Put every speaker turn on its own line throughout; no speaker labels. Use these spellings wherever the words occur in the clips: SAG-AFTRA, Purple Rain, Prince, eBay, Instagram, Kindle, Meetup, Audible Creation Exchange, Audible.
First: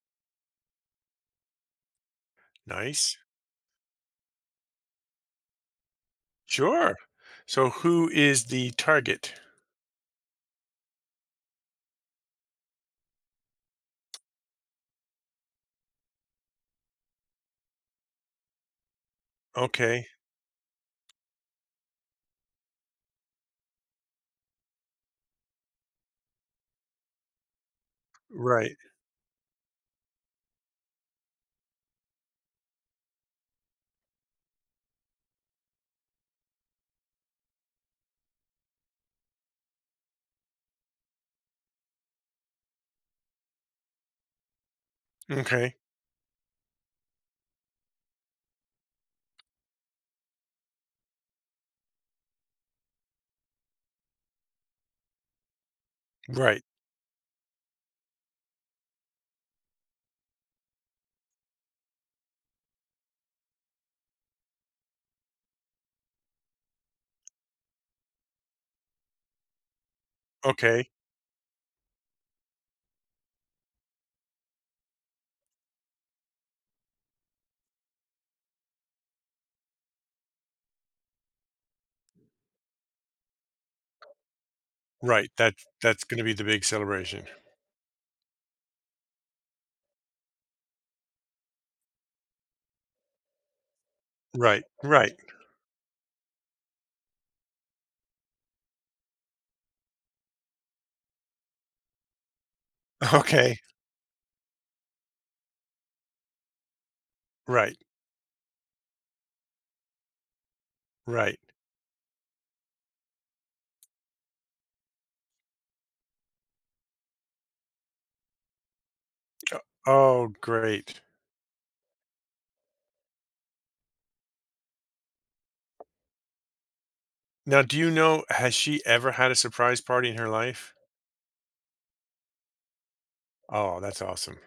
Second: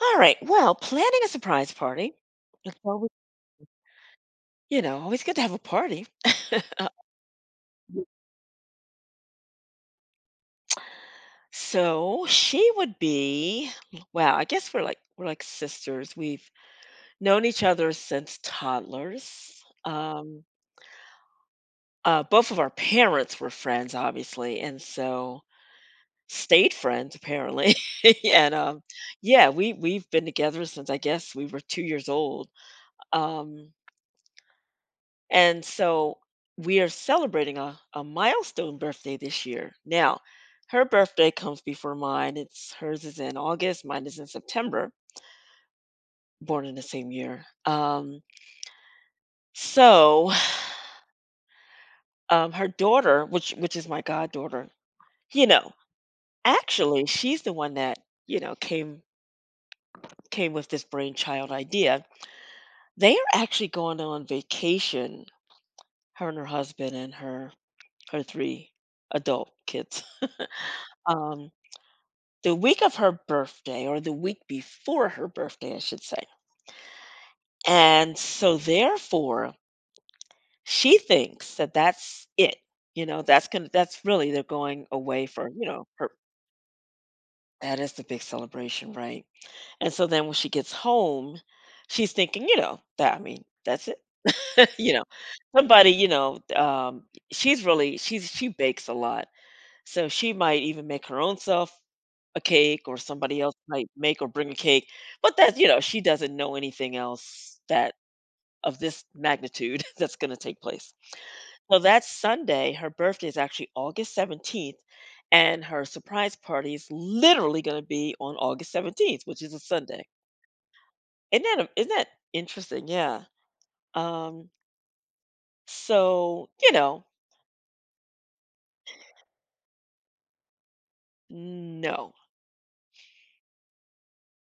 All right. Well, planning a surprise party. It's always,
Nice.
always good to have a party. Uh,
Sure. So who is the target?
so she would be, wow, I guess we're like sisters. We've known each other since toddlers.
Okay.
Both of our parents were friends, obviously, and so stayed friends apparently. and
Right.
Yeah, we we've been together since I guess we were 2 years old. Um, And so we are celebrating a milestone birthday this year. Now, her birthday comes before mine. It's hers is in August, mine is in September,
Okay.
born in the same year. So her daughter, which is my goddaughter, you know,
Right.
actually she's the one that, you know, came came with this brainchild idea. They are actually going on vacation, her and her husband and her three adult kids.
Okay.
Um, the week of her birthday, or the week before her birthday, I should say. And so therefore, she thinks that that's it. That's really they're going away
Right.
for,
That
you know,
that's
her
going to be the big celebration.
that is the big celebration, right? And so then when she gets home, she's thinking, you know, that I mean, that's it.
Right.
you know,
Right.
somebody, you know, um she's really she bakes a lot. So she might even make her own self a cake, or somebody else
Okay.
might make or bring a cake, but that, you know, she doesn't know anything else
Right.
that of this magnitude that's going to take place.
Right.
So that's Sunday. Her birthday is actually August 17th, and her surprise party is literally going to be on August 17th, which is
Uh,
a Sunday.
Oh, great.
Isn't that, isn't that interesting? Yeah. Um, so, you know,
Now, do you know has she ever had a surprise party in her life?
no.
Oh, that's awesome.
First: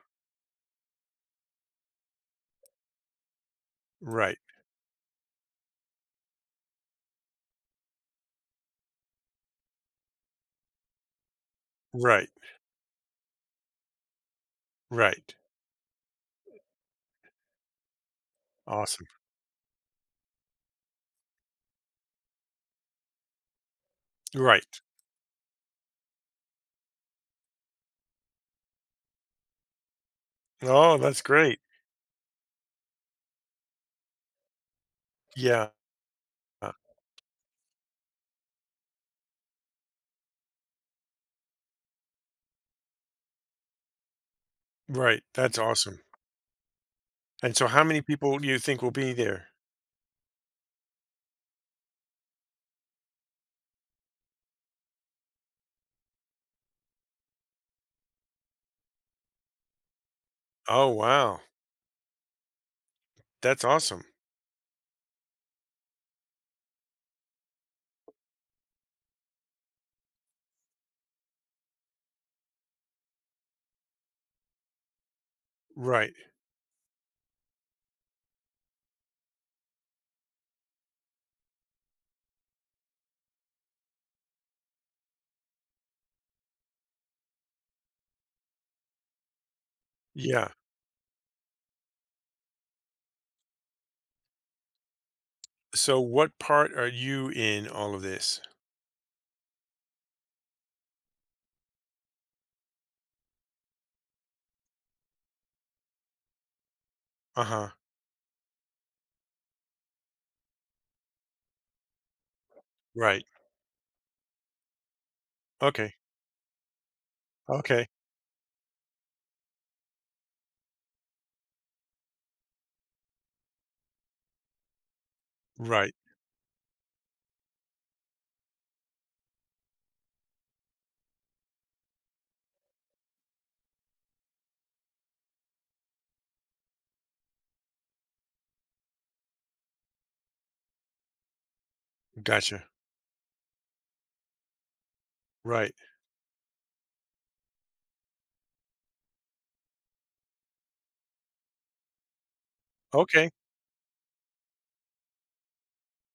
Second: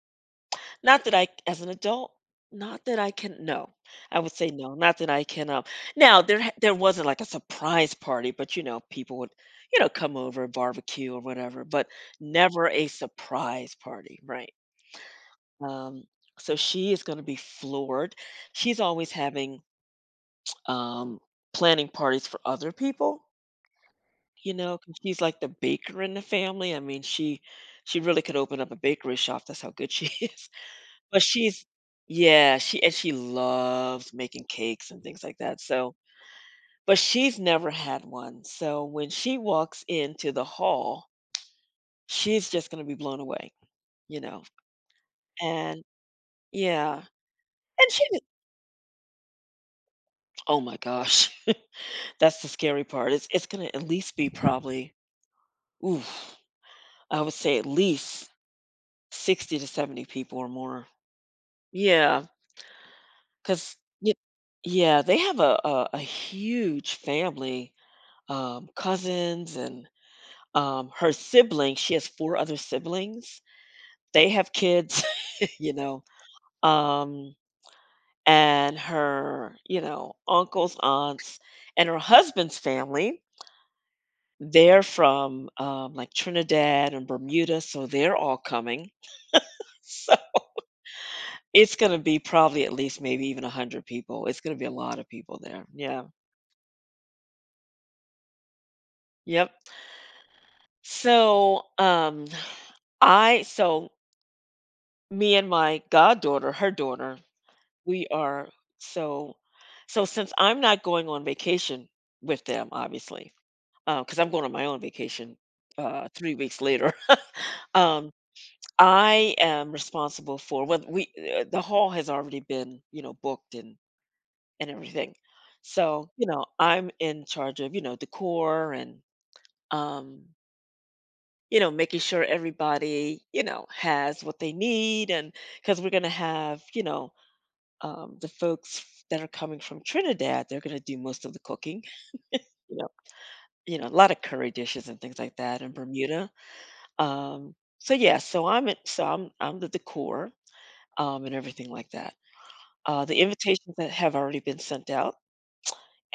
Not that I as an adult, not that I can, no. I would
Right.
say no, not that I can, now there wasn't like a surprise party, but, you know, people would, you know, come over and barbecue or whatever, but
Right.
never a surprise party, right?
Right.
Um, so she is gonna be floored. She's
Awesome.
always having, um, planning parties for other people, you know,
Right.
'cause she's like the baker in the family. I mean, she really could open up a bakery shop, that's how good she is.
Oh, that's
But
great.
she's Yeah, she and she loves making cakes and things like that,
Yeah.
so but she's never had one, so when she walks into the hall, she's just gonna be blown away, you know,
Right. That's
and
awesome.
yeah,
And so how
and
many
she d
people do you think will be there?
oh my gosh, that's the scary part, it's gonna at least be probably, ooh, I would say at least 60 to 70 people or
Oh,
more.
wow.
Yeah,
That's
'cause
awesome.
y yeah, they have a a huge family, cousins and her siblings, she has 4 other siblings, they have kids, you know,
Right.
um, and her, you know, uncles, aunts, and her husband's family, they're from, like, Trinidad and Bermuda, so they're all coming. So
Yeah.
it's gonna be probably at least maybe even 100 people. It's gonna be a lot of people there.
So
Yeah.
what part are you in all of this?
Yep. So, I so me and my goddaughter, her daughter,
Uh-huh.
we are so so since I'm not going on vacation with them,
Right.
obviously, because I'm going on my own vacation
Okay.
3 weeks later.
Okay.
um, I am responsible for what we the hall has already been, you know, booked and everything,
Right.
so you know, I'm in charge of, you know, decor and um you know, making sure everybody, you know, has what they need, and because we're going to have, you know, the folks that are coming from Trinidad, they're going to do most of the cooking.
Gotcha.
You know, you know, a lot of curry dishes and things like that in
Right.
Bermuda. So yeah, so I'm the decor, and everything like that. The
Okay.
invitations that have already been sent out,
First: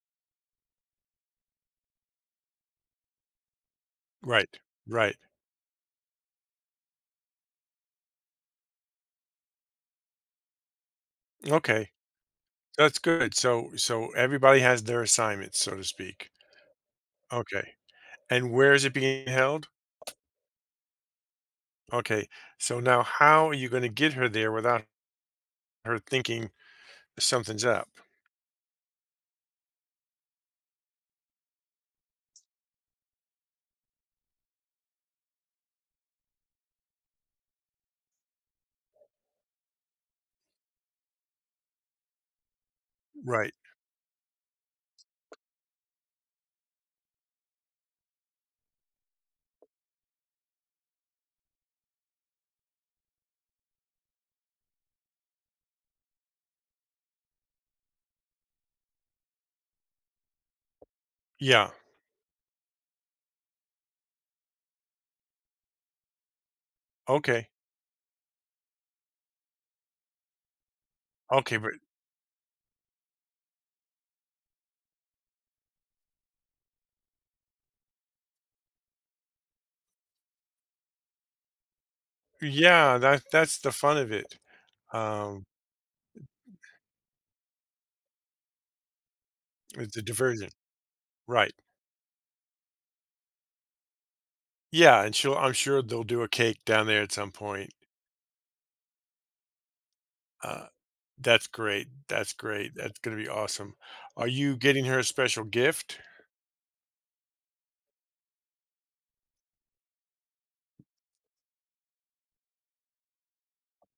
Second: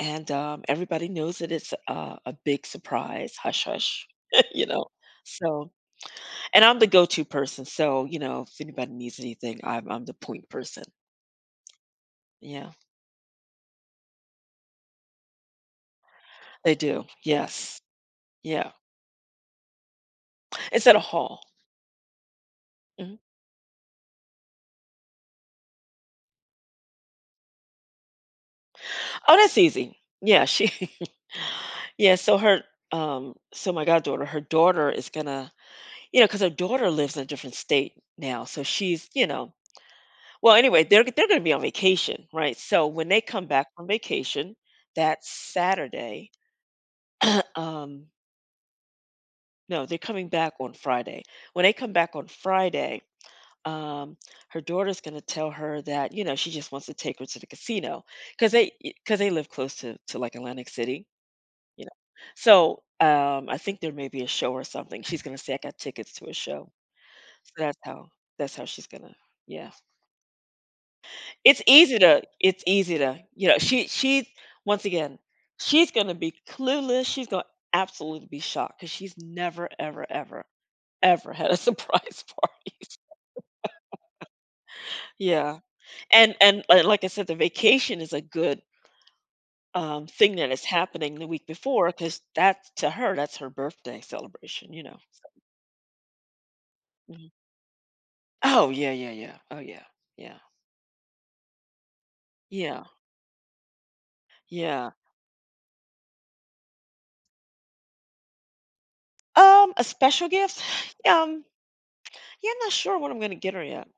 and everybody knows that it's a big surprise. Hush, hush.
Right.
you know.
Right.
So, and I'm the go-to person. So, you know, if anybody needs anything, I'm the point person.
Okay.
Yeah,
That's good. So everybody has their assignments, so to speak.
they do.
Okay.
Yes.
And
Yeah.
where is it being held?
It's at a hall.
Okay. So now
Mhm.
how are you going to get her there without her thinking something's up?
Oh, that's easy. Yeah, she yeah, so her so my goddaughter, her daughter is gonna, you know, because her daughter lives in a different state now, so she's, you know, well, anyway, they're gonna be on vacation, right? So when they come
Right.
back from vacation that Saturday, um no, they're coming back on Friday. When they come back on Friday, um, her daughter's gonna tell her that, you know, she just wants to take her to the casino because they live close to like, Atlantic City.
Yeah.
You know? So, I think there may be a show or something. She's gonna say, "I got tickets to a show."
Okay.
So that's how she's gonna yeah.
Okay, but
It's easy to, you know, she, once again, she's gonna be clueless, she's gonna absolutely be shocked because she's never, ever, ever, ever had a surprise party.
yeah, that's the fun of it. Um,
Yeah. Like I said, the vacation is a good,
it's a
thing
diversion.
that is happening the week
Right.
before, because that's to her, that's her birthday celebration, you know?
Yeah, and
So
she'll I'm sure they'll do a cake down there at
mhm.
some point.
Oh, yeah, yeah, yeah. Oh, yeah. Yeah.
Uh, that's great. That's great.
Yeah.
That's gonna be awesome. Are you getting
Yeah.
her a special gift?
A special gift? Um, yeah, I'm not sure what I'm gonna get her yet.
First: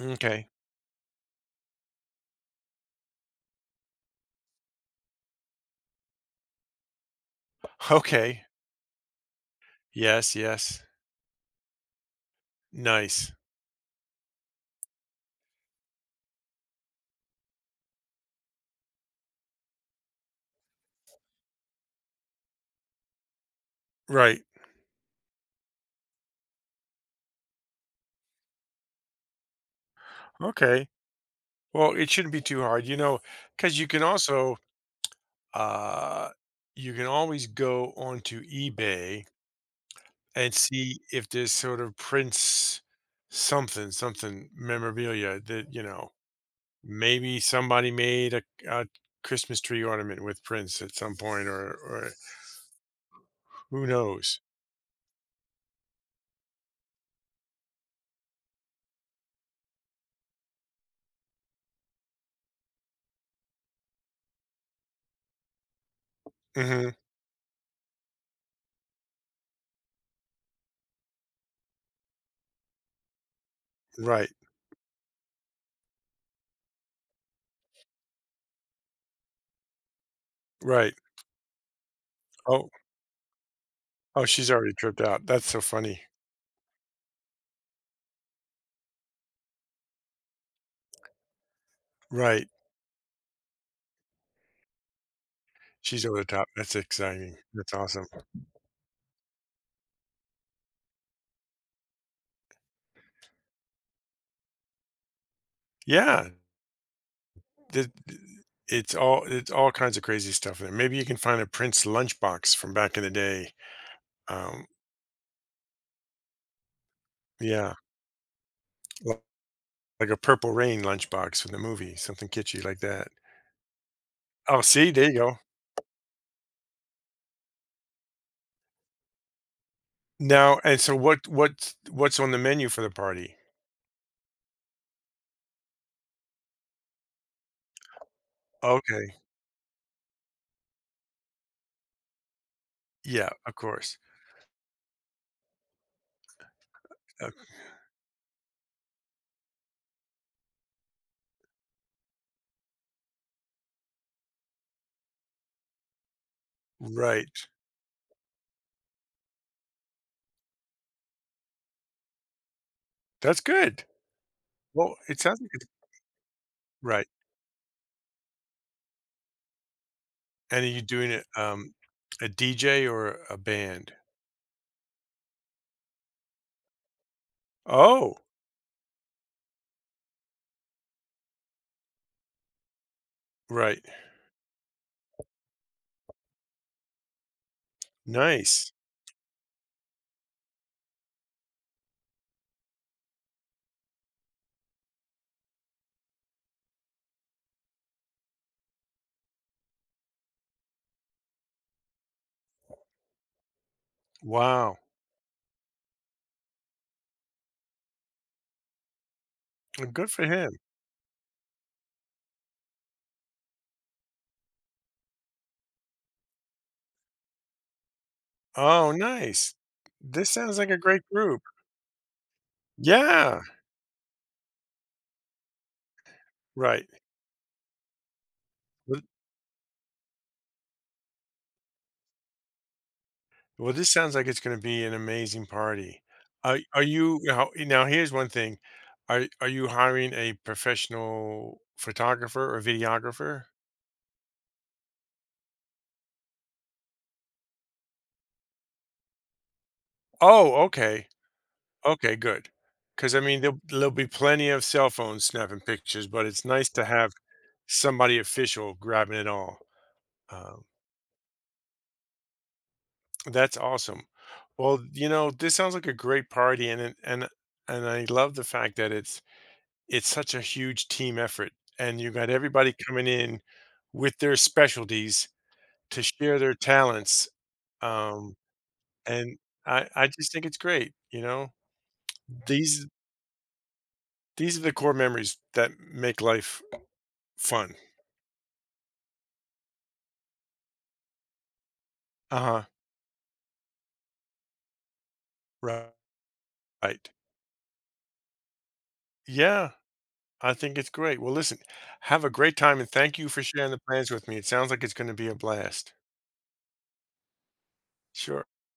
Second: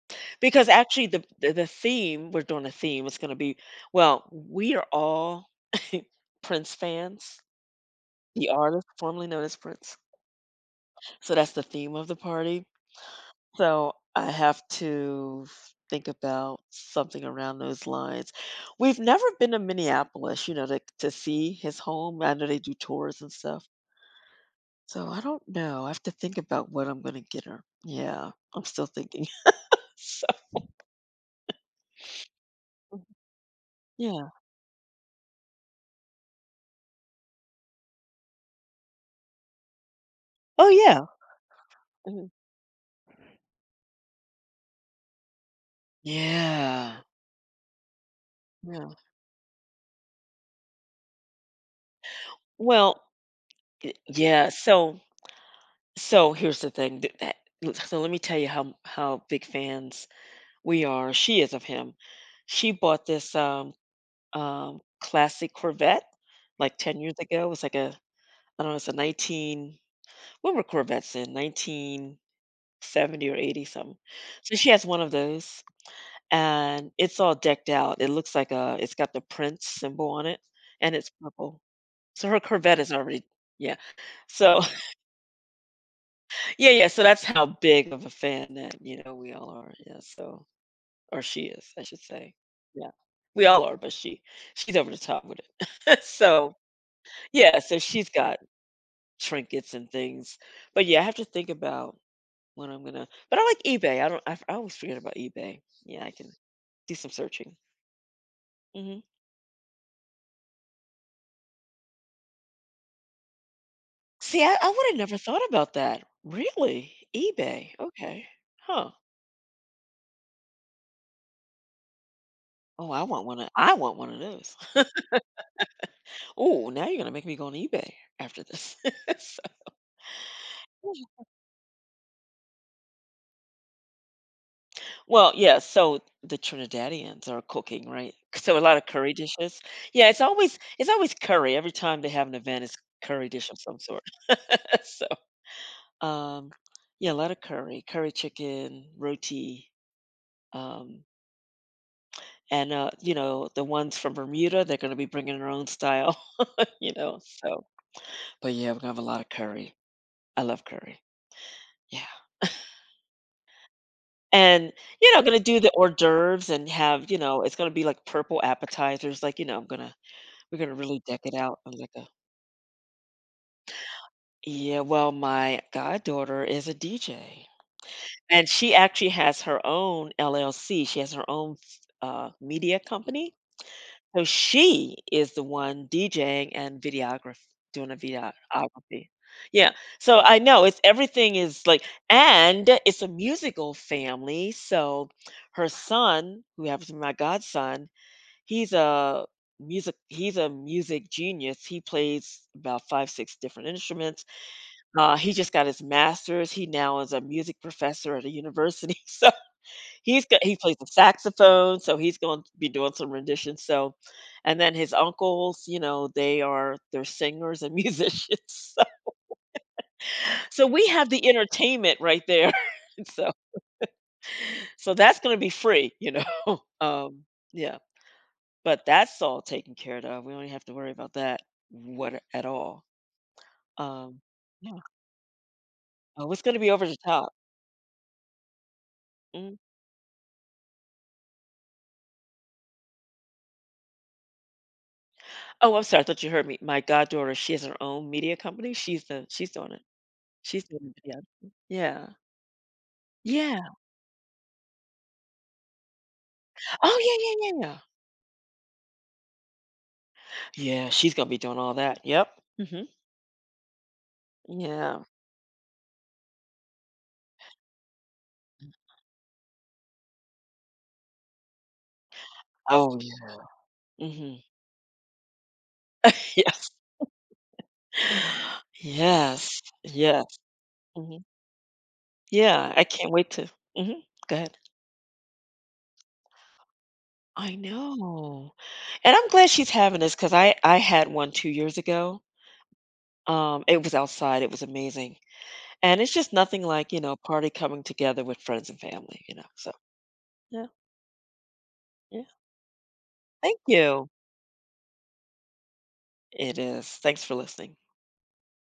Okay.
Because actually the theme, we're doing a theme, it's gonna be, well, we are all Prince fans,
Okay.
the artist formerly known as Prince.
Yes, yes.
So that's the theme of the party.
Nice.
So I have to think about something around those lines. We've never been to Minneapolis, you know, to see his home. I know they do tours and stuff.
Right.
So I don't know. I have to think about what I'm going to get her. Yeah, I'm still thinking. so
Okay. Well, it shouldn't be too hard, you
Mhm.
know, because you can
yeah,
also, uh, you can always go onto eBay and
Oh
see
yeah.
if there's sort of
Mhm.
prints something, something memorabilia that, you know
yeah,
maybe somebody made a
yeah.
Christmas tree ornament with Prince at some point, or
Well,
who knows?
yeah. So so here's the thing. So let me tell you how big fans we are. She is of him. She bought this classic Corvette like
Hmm.
10 years ago. It was like a I don't know. It's a nineteen. What were Corvettes in? Nineteen seventy or eighty something.
Right,
So she has one of those, and it's all decked out. It looks like a it's got the Prince symbol on it, and
right.
it's purple. So her
Oh,
Corvette is already yeah.
oh, she's
So
already tripped out. That's so funny.
yeah, yeah, so that's how big of a fan that, you know, we all are. Yeah, so or she is, I should say.
Right,
Yeah. We all are, but she's over the top with it.
she's over the top.
so,
That's exciting.
yeah,
That's
so
awesome.
she's got trinkets and things. But yeah, I have to think about when I'm going to. But I like eBay. I don't I always forget about eBay. Yeah, I
Yeah,
can do some searching.
th- th- it's
Mhm.
all kinds of crazy stuff in there. Maybe you can find a Prince lunchbox from back in the day.
See,
Um,
I would have never thought about that. Really? eBay.
yeah,
Okay. Huh.
li- like a Purple Rain lunchbox from the movie, something kitschy like
Oh,
that.
I want one of those.
Oh, see, there you go.
Oh, now you're gonna make me go on eBay after this. So-
Now and so what's on the menu for the party?
well, yeah, so the Trinidadians are cooking, right? So a lot of curry
Okay.
dishes. Yeah, it's always curry. Every time they have an event, it's curry
Yeah,
dish
of
of some
course.
sort. So um yeah, a
Uh,
lot of curry, curry chicken, roti, um, and you know, the ones from Bermuda, they're gonna be bringing their own style. You know,
right.
so but yeah, we're gonna have a lot of curry. I love curry. Yeah.
That's good.
And,
Well,
you know,
it
gonna
sounds like
do
it's
the hors d'oeuvres and
right.
have, you know, it's gonna be like purple appetizers. Like, you know, I'm gonna we're
And are
gonna
you
really
doing
deck
it,
it out. I'm like a
a DJ or a band?
Yeah, well, my goddaughter is a DJ.
Oh,
And she actually has her own LLC. She has her own media company.
right.
So she is the one DJing and videograph doing a
Nice.
videography. Yeah. So I know it's everything is like and it's a musical family. So her son, who happens to be my godson, he's a he's a music genius. He plays about 5, 6 different instruments.
Wow.
He just got his master's. He now is a music professor at a university.
Well, good for
He's got
him.
he plays the saxophone, so he's going to be doing some renditions, so and then his uncles, you know, they're singers and musicians, so
Oh, nice. This sounds
so
like a
we
great
have the
group.
entertainment right there. So
Yeah.
so that's gonna be free, you know?
Right.
Um, yeah, but
Well,
that's all taken care of. We don't even have to worry about that what at all.
Well, this sounds
Um,
like it's gonna
yeah.
be an amazing party.
Oh, it's gonna
Are
be
are
over the
you
top.
now here's one thing. Are
Mm.
you hiring a professional photographer or videographer?
Oh, I'm sorry, I thought you heard me. My goddaughter, she has her own media company. She's doing it.
Oh,
She's doing it,
okay.
yeah. Yeah.
Okay, good. Because I mean, there'll
Yeah.
there'll be plenty of cell phones snapping pictures, but it's nice to
Oh,
have
yeah, yeah, yeah, yeah.
somebody official grabbing it all. Um,
Yeah, she's gonna be doing all that. Yep. hmm
that's awesome. Well,
Yeah.
you know, this sounds like a great party and I love the fact that it's such a huge team effort, and you got everybody
Oh,
coming
yeah.
in with
hmm
their specialties to share
Yeah.
their talents, um, and
Yes.
I
Yes.
just think it's great,
hmm
you know?
Yeah. I
These
can't wait to. Hmm Go ahead.
these are the core memories that make life
I
fun.
know. And I'm glad she's having this because I had one 2 years ago.
Uh-huh,
It was outside. It was amazing,
right.
and it's just nothing like, you
Right.
know, party coming together with friends and family. You know. So
Yeah, I
yeah,
think it's great. Well, listen,
yeah.
have a great time, and thank you for
Thank
sharing the
you.
plans with me. It sounds like it's gonna be a blast.
It is. Thanks for listening.
Sure.